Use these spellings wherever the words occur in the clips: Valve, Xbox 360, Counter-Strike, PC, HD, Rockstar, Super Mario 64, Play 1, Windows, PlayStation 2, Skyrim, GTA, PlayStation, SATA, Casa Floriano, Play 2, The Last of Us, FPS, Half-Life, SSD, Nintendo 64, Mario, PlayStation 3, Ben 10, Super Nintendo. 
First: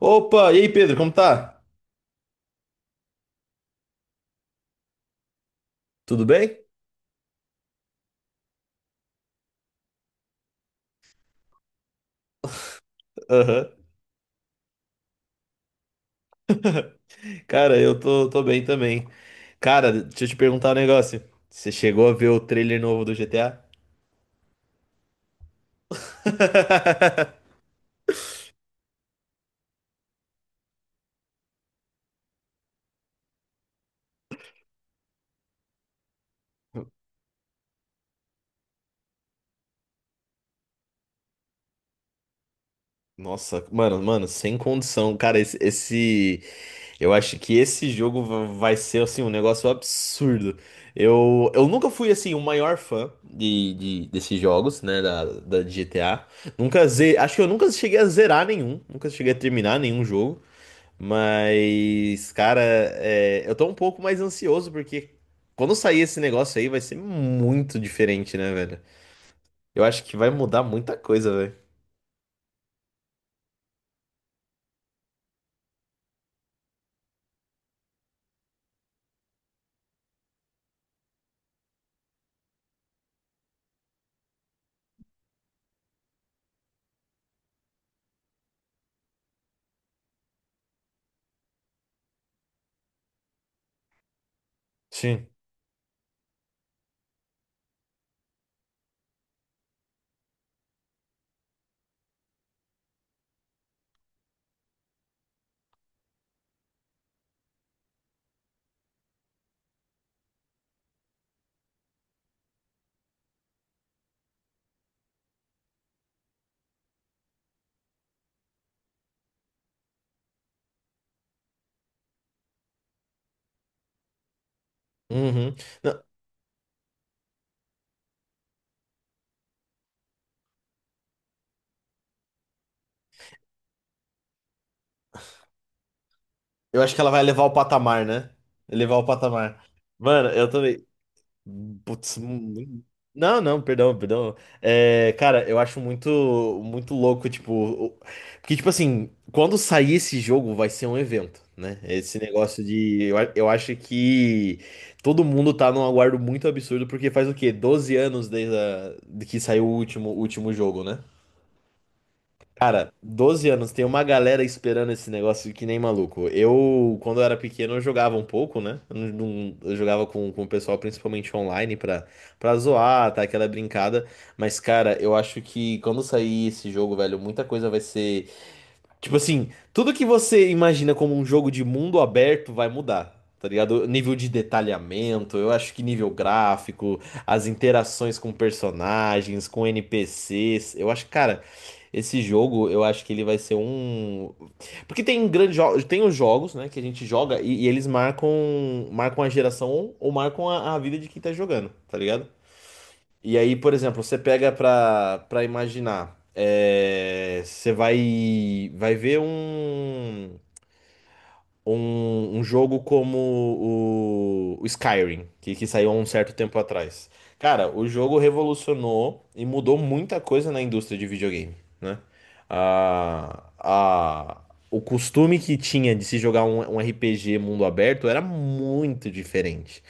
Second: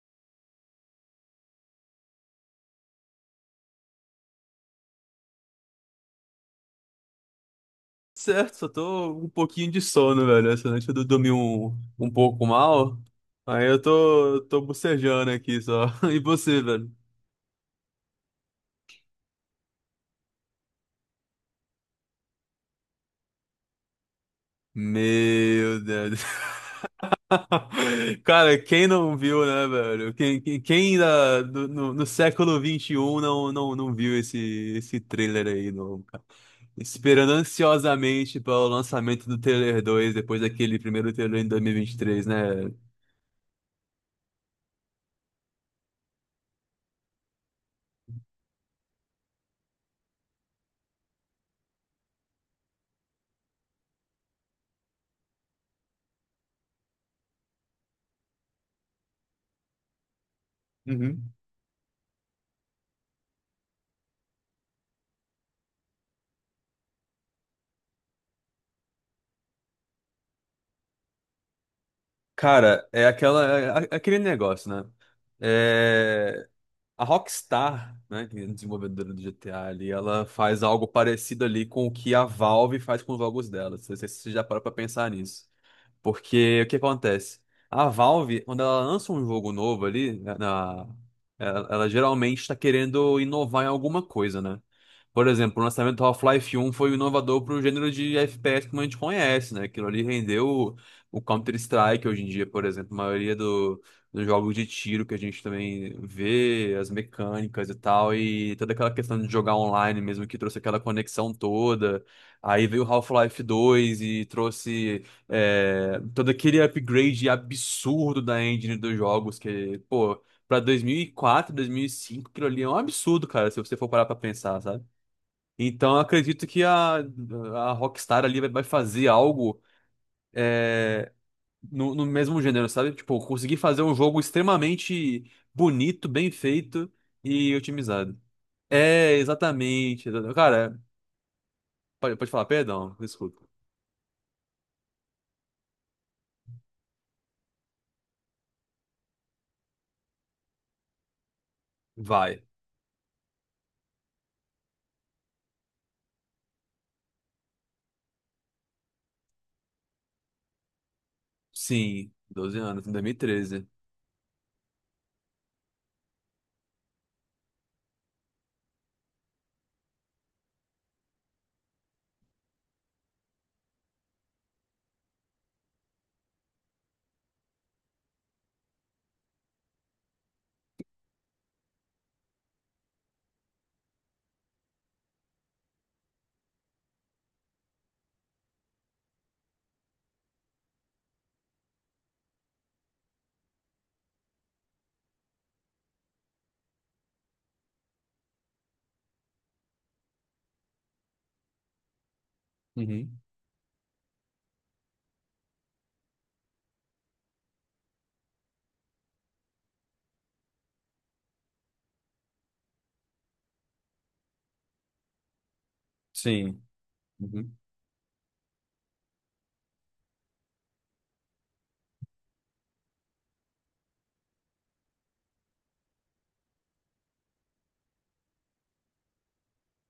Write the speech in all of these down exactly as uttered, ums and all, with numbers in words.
Opa, e aí Pedro, como tá? Tudo bem? Certo, só tô um pouquinho de sono, velho. Essa noite eu dormi um, um pouco mal. Aí Aham. eu tô, tô bocejando aqui só. E você, velho? Cara, eu tô, tô bem também. Cara, deixa eu te perguntar um negócio. Você chegou a ver o trailer novo do G T A? Meu Deus. Cara, quem não viu, né, velho? Quem, quem, quem ainda no, no, no século vinte e um não, não, não viu esse, esse trailer aí, não, cara? Esperando ansiosamente para o lançamento do trailer dois depois daquele primeiro trailer em dois mil e vinte e três, né? Nossa, mano, mano, sem condição. Cara, esse, esse- Eu acho que esse jogo va- vai ser, assim, um negócio absurdo. Eu, eu nunca fui, assim, o maior fã de, de- desses jogos, né, da, da de G T A. Nunca ze... Acho que eu nunca cheguei a zerar nenhum. Nunca cheguei a terminar nenhum jogo. Uhum. Mas, cara, é, eu tô um pouco mais ansioso porque quando sair esse negócio aí vai ser muito diferente, né, velho? Eu acho que vai mudar muita coisa, velho. Cara, é aquela, é é, é aquele negócio, né? É, a Rockstar, né, que é a desenvolvedora do G T A ali, ela faz algo parecido ali com o que a Valve faz com os jogos dela. Não sei se você já parou pra pensar nisso. Porque o que acontece? A Valve, quando ela lança um jogo novo ali, na, na- ela, ela geralmente está querendo inovar em alguma coisa, né? Por Sim. exemplo, o lançamento do Half-Life um foi inovador para o gênero de F P S como a gente conhece, né? Aquilo ali rendeu o, o Counter-Strike hoje em dia, por exemplo. A maioria do, dos jogos de tiro que a gente também vê, as mecânicas e tal, e toda aquela questão de jogar online mesmo, que trouxe aquela conexão toda. Aí veio o Half-Life dois e trouxe. É, todo aquele upgrade absurdo da engine dos jogos, que, pô, pra dois mil e quatro, dois mil e cinco, aquilo ali é um absurdo, cara, se você for parar pra pensar, sabe? Uhum. Então, eu Não, acredito que a, a Rockstar ali vai vai fazer algo, é, no, no mesmo gênero, sabe? Tipo, conseguir fazer um jogo extremamente bonito, bem eu feito acho que ela vai levar o e patamar, otimizado. né? Levar o É, patamar. exatamente. Mano, exa- eu Cara, também. pode, Putz, pode falar, mu- perdão, não, desculpa. não, perdão, perdão. É, cara, eu acho muito, muito louco, tipo, o- porque, tipo assim, quando sair esse jogo vai ser um evento, né? Esse Vai. negócio de, eu, a- eu acho que todo mundo tá num aguardo muito absurdo, porque faz o quê? Doze anos desde a- de que saiu o último, o último jogo, né? Sim, doze anos, Cara, em doze dois mil e treze. anos, tem uma galera esperando esse negócio que nem maluco. Eu, quando eu era pequeno, eu jogava um pouco, né? Eu, não- não- eu jogava com, com o pessoal, principalmente online, pra, pra zoar, tá? Aquela brincada. Mas, cara, eu acho que quando sair esse jogo, velho, muita coisa vai ser. Tipo assim, tudo que você imagina como um jogo de mundo aberto vai mudar, tá ligado? Nível de detalhamento, eu acho que nível gráfico, as interações com personagens, com N P Cs, eu acho, cara, esse jogo, eu acho que ele vai ser um. Porque tem grandes jogos, tem os jogos, né, que a gente joga e, e eles marcam, marcam a geração ou marcam a, a vida de quem tá jogando, tá ligado? E aí, por exemplo, você pega pra, pra imaginar, é, você vai, vai ver um, um, um jogo como o, o Skyrim, que, que saiu há um certo tempo Sim. atrás. Uhum. Cara, o jogo revolucionou e mudou muita coisa na indústria de videogame, né? A, a, o costume que tinha de se jogar um, um R P G mundo aberto era muito diferente.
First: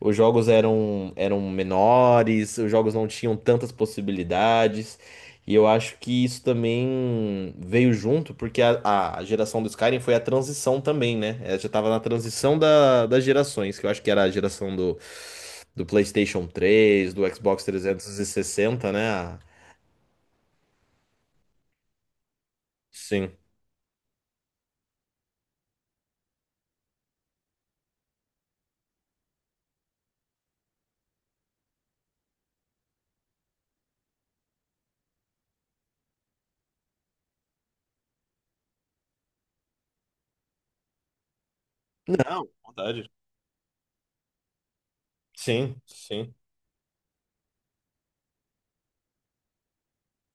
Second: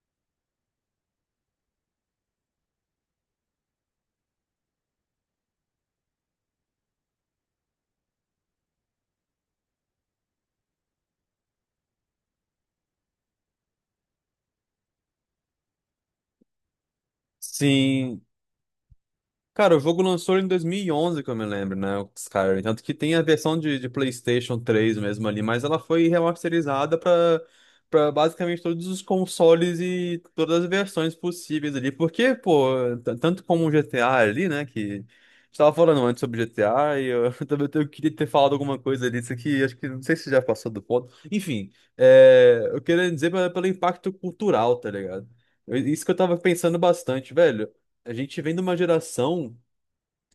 Os jogos eram, eram menores, os jogos não tinham tantas possibilidades. E eu acho que isso também veio junto, porque a, a a geração do Skyrim foi a transição também, né? Ela já tava na transição da, das gerações, que eu acho que era a geração do, do PlayStation três, do Xbox Sim. trezentos e sessenta, né? A- Cara, o jogo lançou em dois mil e onze, que eu me lembro, né? O Skyrim. Tanto que tem a Sim. versão de, de PlayStation três mesmo ali, mas ela foi remasterizada pra, pra basicamente todos os consoles e todas as versões possíveis ali. Porque, pô, t- tanto como o G T A ali, né? Que a gente tava falando antes sobre G T A e eu também eu queria ter falado alguma coisa disso aqui. Acho que não sei se já passou do ponto. Enfim, Não, é, eu vontade. queria dizer pela- pelo impacto cultural, tá ligado? Eu- Sim, Isso que eu sim, tava pensando bastante, velho. A gente vem de uma geração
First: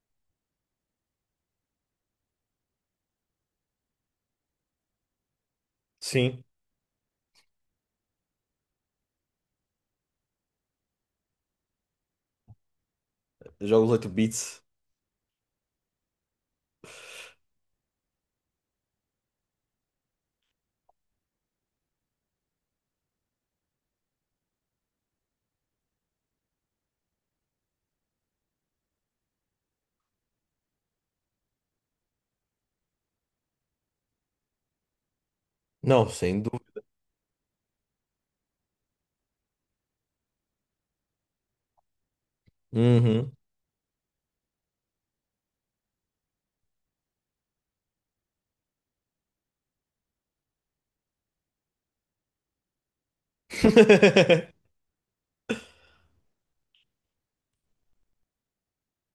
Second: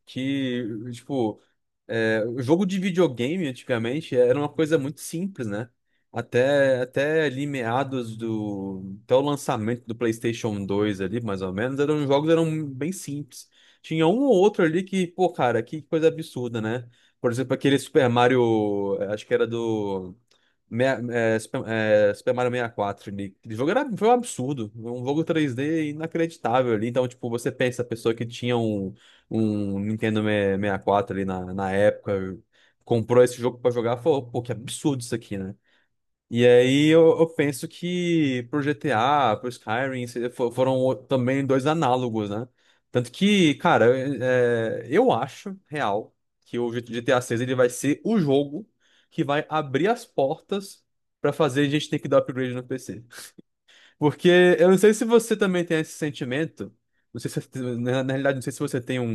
que, tipo, é, o jogo de videogame antigamente era uma coisa muito simples, né? sim. Até, até ali meados do, até o lançamento do PlayStation dois ali, mais ou menos, eram os jogos eram bem simples. Jogos Tinha oito um ou bits. outro ali que, pô, cara, que coisa absurda, né? Por exemplo, aquele Super Mario, eh, acho que era do, mea- eh, Super, eh, Super Mario sessenta e quatro ali. Aquele jogo era, foi um absurdo. Um jogo três d inacreditável ali. Então, tipo, você pensa, a pessoa que tinha um um Nintendo sessenta e quatro ali na, na época, comprou esse jogo pra jogar, falou, pô, que absurdo isso aqui, né? Não, sem E dúvida. aí eu, eu penso que pro G T A, pro Skyrim, se- fo- foram o- também dois análogos, né? Tanto Uhum. que, cara, é, eu acho real que o G T A seis ele vai ser o jogo que vai abrir as portas pra fazer a gente ter que dar upgrade no P C. Porque eu não sei se você também tem esse sentimento. Não sei se, na, na realidade, não sei se você tem um,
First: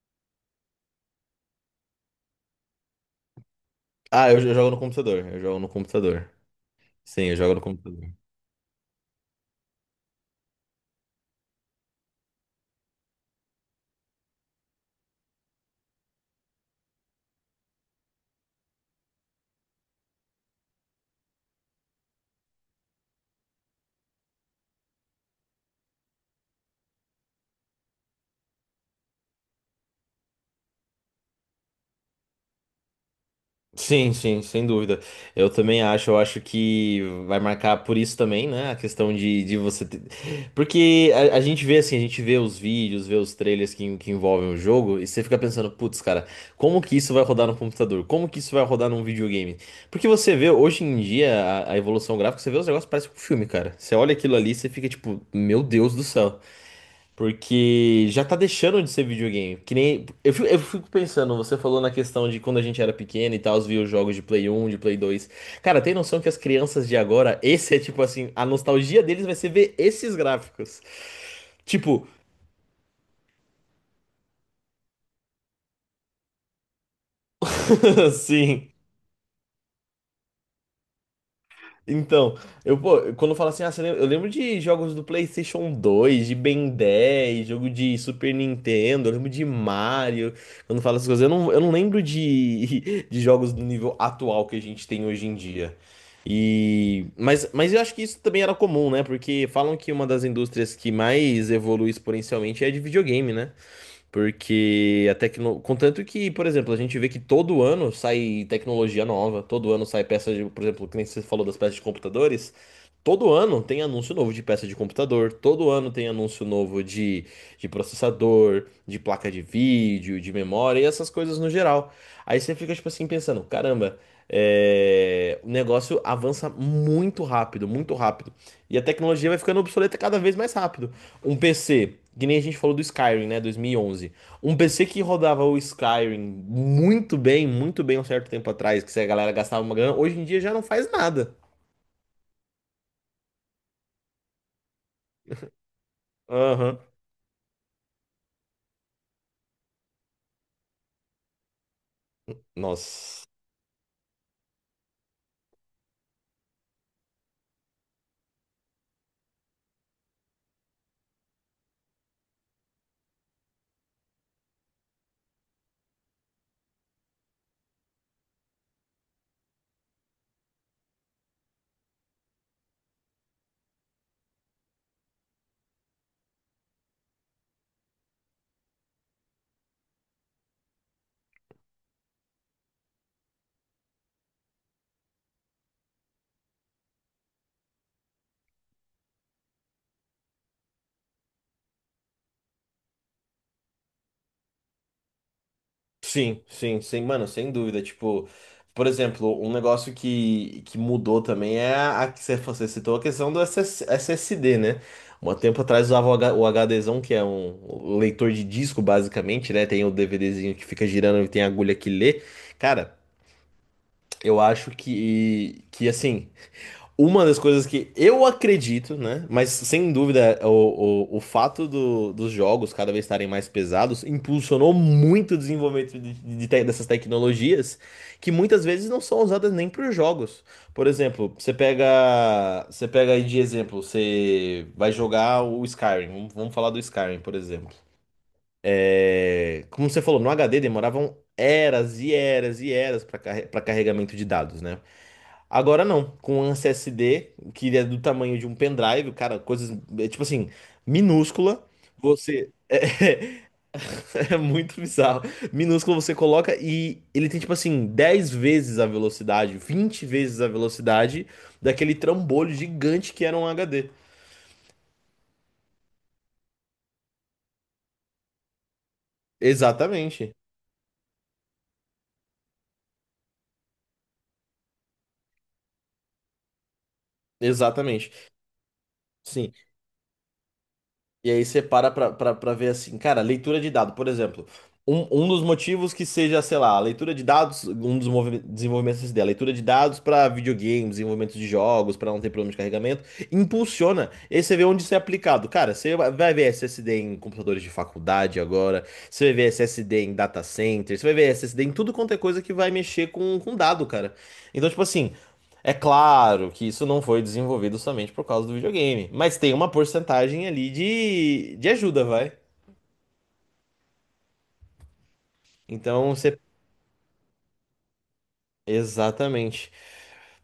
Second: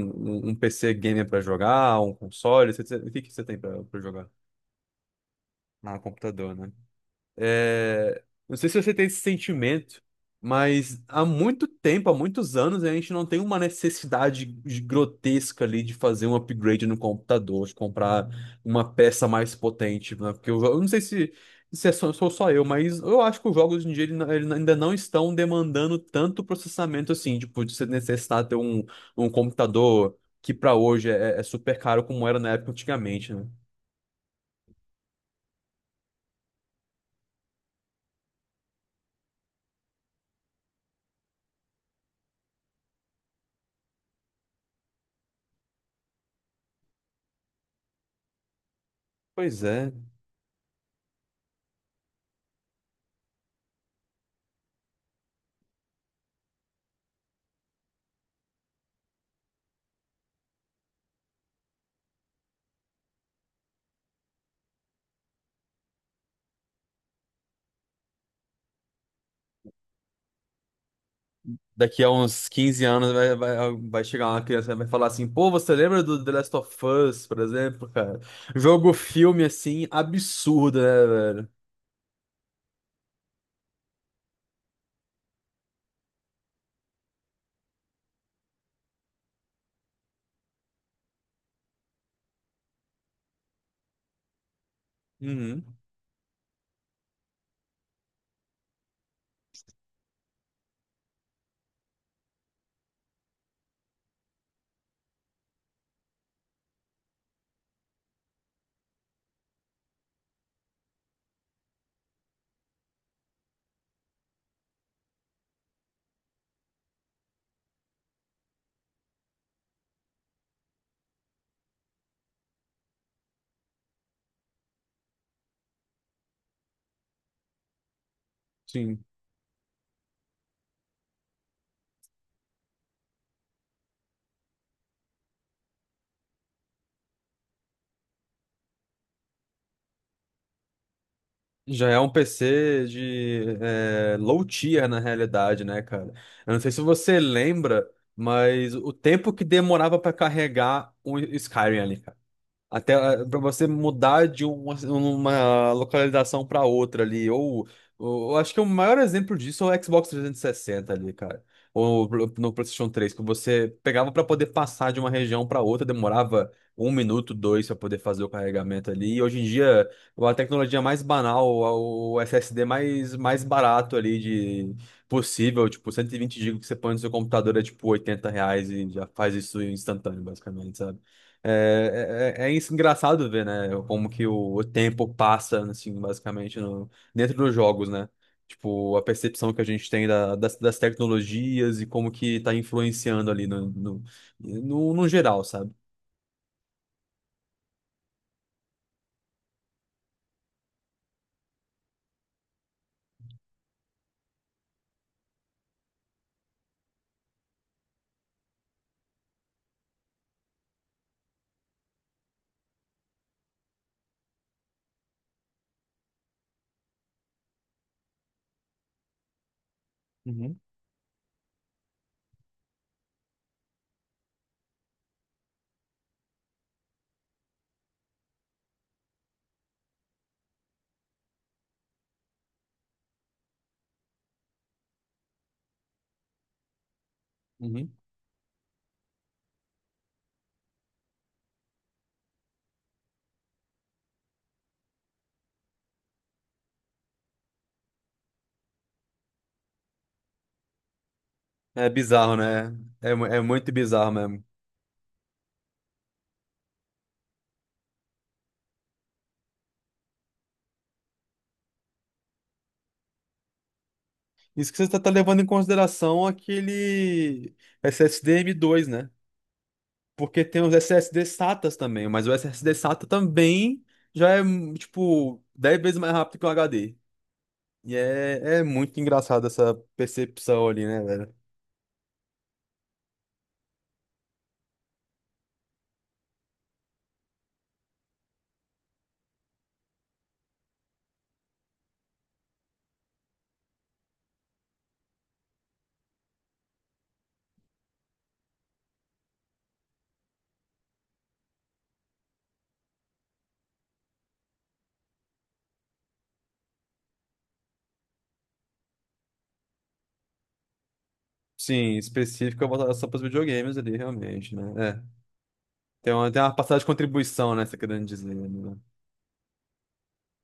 um, um P C gamer pra jogar, um console. você- você- O que que você tem pra pra jogar? Ah, eu, eu jogo no computador. Eu jogo no Ah, computador. computador, Sim, eu jogo no computador. é, não sei se você tem esse sentimento, mas há muito tempo, há muitos anos, a gente não tem uma necessidade de- grotesca ali de fazer um upgrade no computador, de comprar uma peça mais potente, né? Porque eu, eu não sei se, se é só, sou só eu, mas eu acho que os jogos hoje em dia ele não- ele ainda não estão demandando tanto processamento assim, tipo, de você necessitar ter um, um computador que para hoje é, é super caro como era na época antigamente, né? Sim, sim, sem dúvida. Eu também acho, eu acho que vai marcar por isso também, né? A questão de, de você ter... Porque a, a gente vê assim, a gente vê os vídeos, vê os trailers que, que envolvem o jogo, e você fica pensando, putz, cara, como que isso vai rodar no computador? Como que isso vai rodar num videogame? Pois é. Porque você vê hoje em dia a, a evolução gráfica, você vê os negócios, parece um filme, cara. Você olha aquilo ali, você fica tipo, meu Deus do céu. Porque já tá deixando de ser videogame. Que nem. Eu fico, eu fico pensando, você falou na questão de quando a gente era pequeno e tal, os via os jogos de Play um, de Play dois. Cara, tem noção que as crianças de agora, esse é tipo assim, a nostalgia deles vai ser ver esses gráficos. Daqui Tipo, a uns quinze anos vai, vai, vai chegar uma criança e vai falar assim: pô, você lembra do The Last of Us, por exemplo, cara? sim. Jogo filme assim, absurdo, né, velho? Então, eu, pô, quando fala assim, ah, você lembra- eu lembro de jogos do PlayStation dois, de Ben dez, jogo de Super Nintendo, eu lembro de Mario. Quando fala essas coisas, eu não, eu não lembro de, de jogos do nível atual que a gente tem hoje em dia. Uhum, E, mas, mas eu acho que isso também era comum, né? Porque falam que uma das indústrias que mais evolui exponencialmente é a de videogame, né? Porque a tecno... Contanto que, por exemplo, a gente vê que todo ano sai tecnologia nova, todo ano sai peça de, por exemplo, que nem você falou das peças de computadores, todo ano tem anúncio novo de peça de computador, todo ano tem anúncio novo de, de processador, de placa de vídeo, de memória e essas coisas no geral. Aí você fica, tipo assim, pensando, caramba, é, o negócio avança muito rápido, muito rápido. E a sim. tecnologia vai ficando obsoleta cada vez mais rápido. Um P C, que nem a gente falou do Skyrim, né, dois mil e onze. Um P C que rodava o Skyrim muito bem, muito bem um certo tempo atrás, que se a galera gastava uma grana, hoje em dia já não faz nada. Já é um P C de é, low tier na realidade, né, cara? Eu não sei Aham. se você lembra, mas o tempo que demorava pra carregar o Skyrim ali, até Nossa. para você mudar de uma, uma localização para outra ali. Ou, ou- eu acho que o maior exemplo disso é o Xbox trezentos e sessenta ali, cara. Ou pro- no PlayStation três, que você pegava para poder passar de uma região para outra, demorava um minuto, dois para poder fazer o carregamento ali. E hoje em dia, a tecnologia mais banal, o S S D mais, mais barato ali de possível, tipo cento e vinte gigas que você põe no seu computador é tipo oitenta reais e já faz isso instantâneo, basicamente. É, é, é é isso engraçado ver, né? Como que o, o tempo passa, assim, basicamente, no, dentro dos jogos, né? Tipo, a percepção que a gente tem da- das, das tecnologias e como que tá influenciando ali no, no, no, no geral, sabe? Sim, sim, sim, mano, sem dúvida. Tipo, por exemplo, um negócio que, que mudou também é a a que você você citou a questão do S S S S D, né? Um tempo atrás usava o H- o HDzão, que é um um leitor de disco, basicamente, né? Tem o DVDzinho que fica girando e tem a agulha que lê. Cara, eu acho que, que, assim, uma das coisas que eu acredito, né? Mas sem dúvida, Uhum, o, o, o fato do- dos jogos cada vez estarem mais pesados impulsionou muito o desenvolvimento de- de te- dessas tecnologias que muitas vezes não são usadas nem para os jogos. Por exemplo, você pega, você pega aí de exemplo, você vai jogar o Skyrim, vamos vamos falar do Skyrim, por exemplo. uhum. É, como você falou, no H D demoravam eras e eras e eras para carregamento de dados, né? Agora não, com um S S D, que é do tamanho de um pendrive, cara, coisas, é, tipo assim, minúscula, É bizarro, você. né? É, mu- é muito bizarro É, é mesmo. muito bizarro. Minúscula você coloca e ele tem, tipo assim, dez vezes a velocidade, vinte vezes a velocidade daquele trambolho gigante que era um H D. Isso que você tá, tá levando em consideração aquele S S D m dois, né? Exatamente, Porque tem os SSD SATAs também, mas o S S D SATA também já é, tipo, dez vezes mais rápido que o H D. E exatamente. é, é muito engraçado Sim, essa percepção ali, né, e velho? aí você para pra, pra, pra ver assim, cara, leitura de dado, por exemplo. Um, um dos motivos que seja, sei lá, a leitura de dados, um dos movi- desenvolvimentos dessa ideia, a leitura de dados para videogames, desenvolvimento de jogos, para não ter problema de carregamento, impulsiona. E aí você vê onde isso é aplicado. Cara, você vai vai ver S S D em computadores de faculdade agora, você vai ver S S D em data center, você vai ver S S D em tudo quanto é coisa que vai mexer com, com dado, cara. Então, tipo assim. É claro que isso não foi desenvolvido somente por causa do videogame, mas tem uma porcentagem ali de, de Sim, ajuda, vai. específica voltada só para os videogames ali, realmente, né? É. Tem Então uma, você. tem uma passagem de contribuição, né, você querendo dizer, né? Exatamente.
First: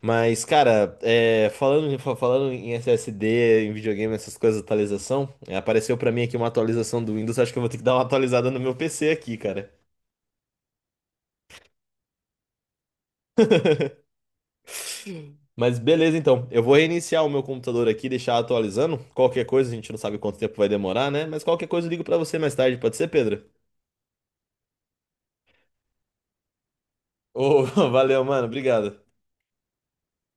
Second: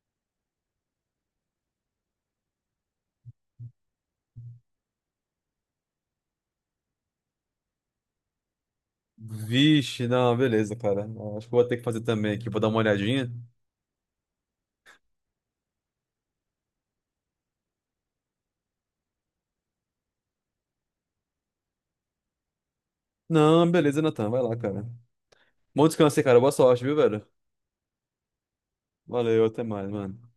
Mas, cara, é, falando, em- fa- falando em S S D, em videogame, essas coisas, atualização, é, apareceu pra mim aqui uma atualização do Windows, acho que eu vou ter que dar uma atualizada no meu P C aqui, cara. Vixe, não, beleza, cara. Acho que eu vou ter que fazer também aqui, vou dar uma olhadinha. Mas beleza, então. Eu vou reiniciar o meu computador aqui, deixar atualizando. Qualquer coisa, a gente não sabe quanto tempo vai demorar, né? Mas qualquer coisa eu ligo pra você mais tarde, pode ser, Pedro? Não, beleza, Natan, vai lá, cara. Bom descanso aí, cara. Boa sorte, viu, velho? Ô, valeu, mano, obrigado. Valeu, até mais, mano.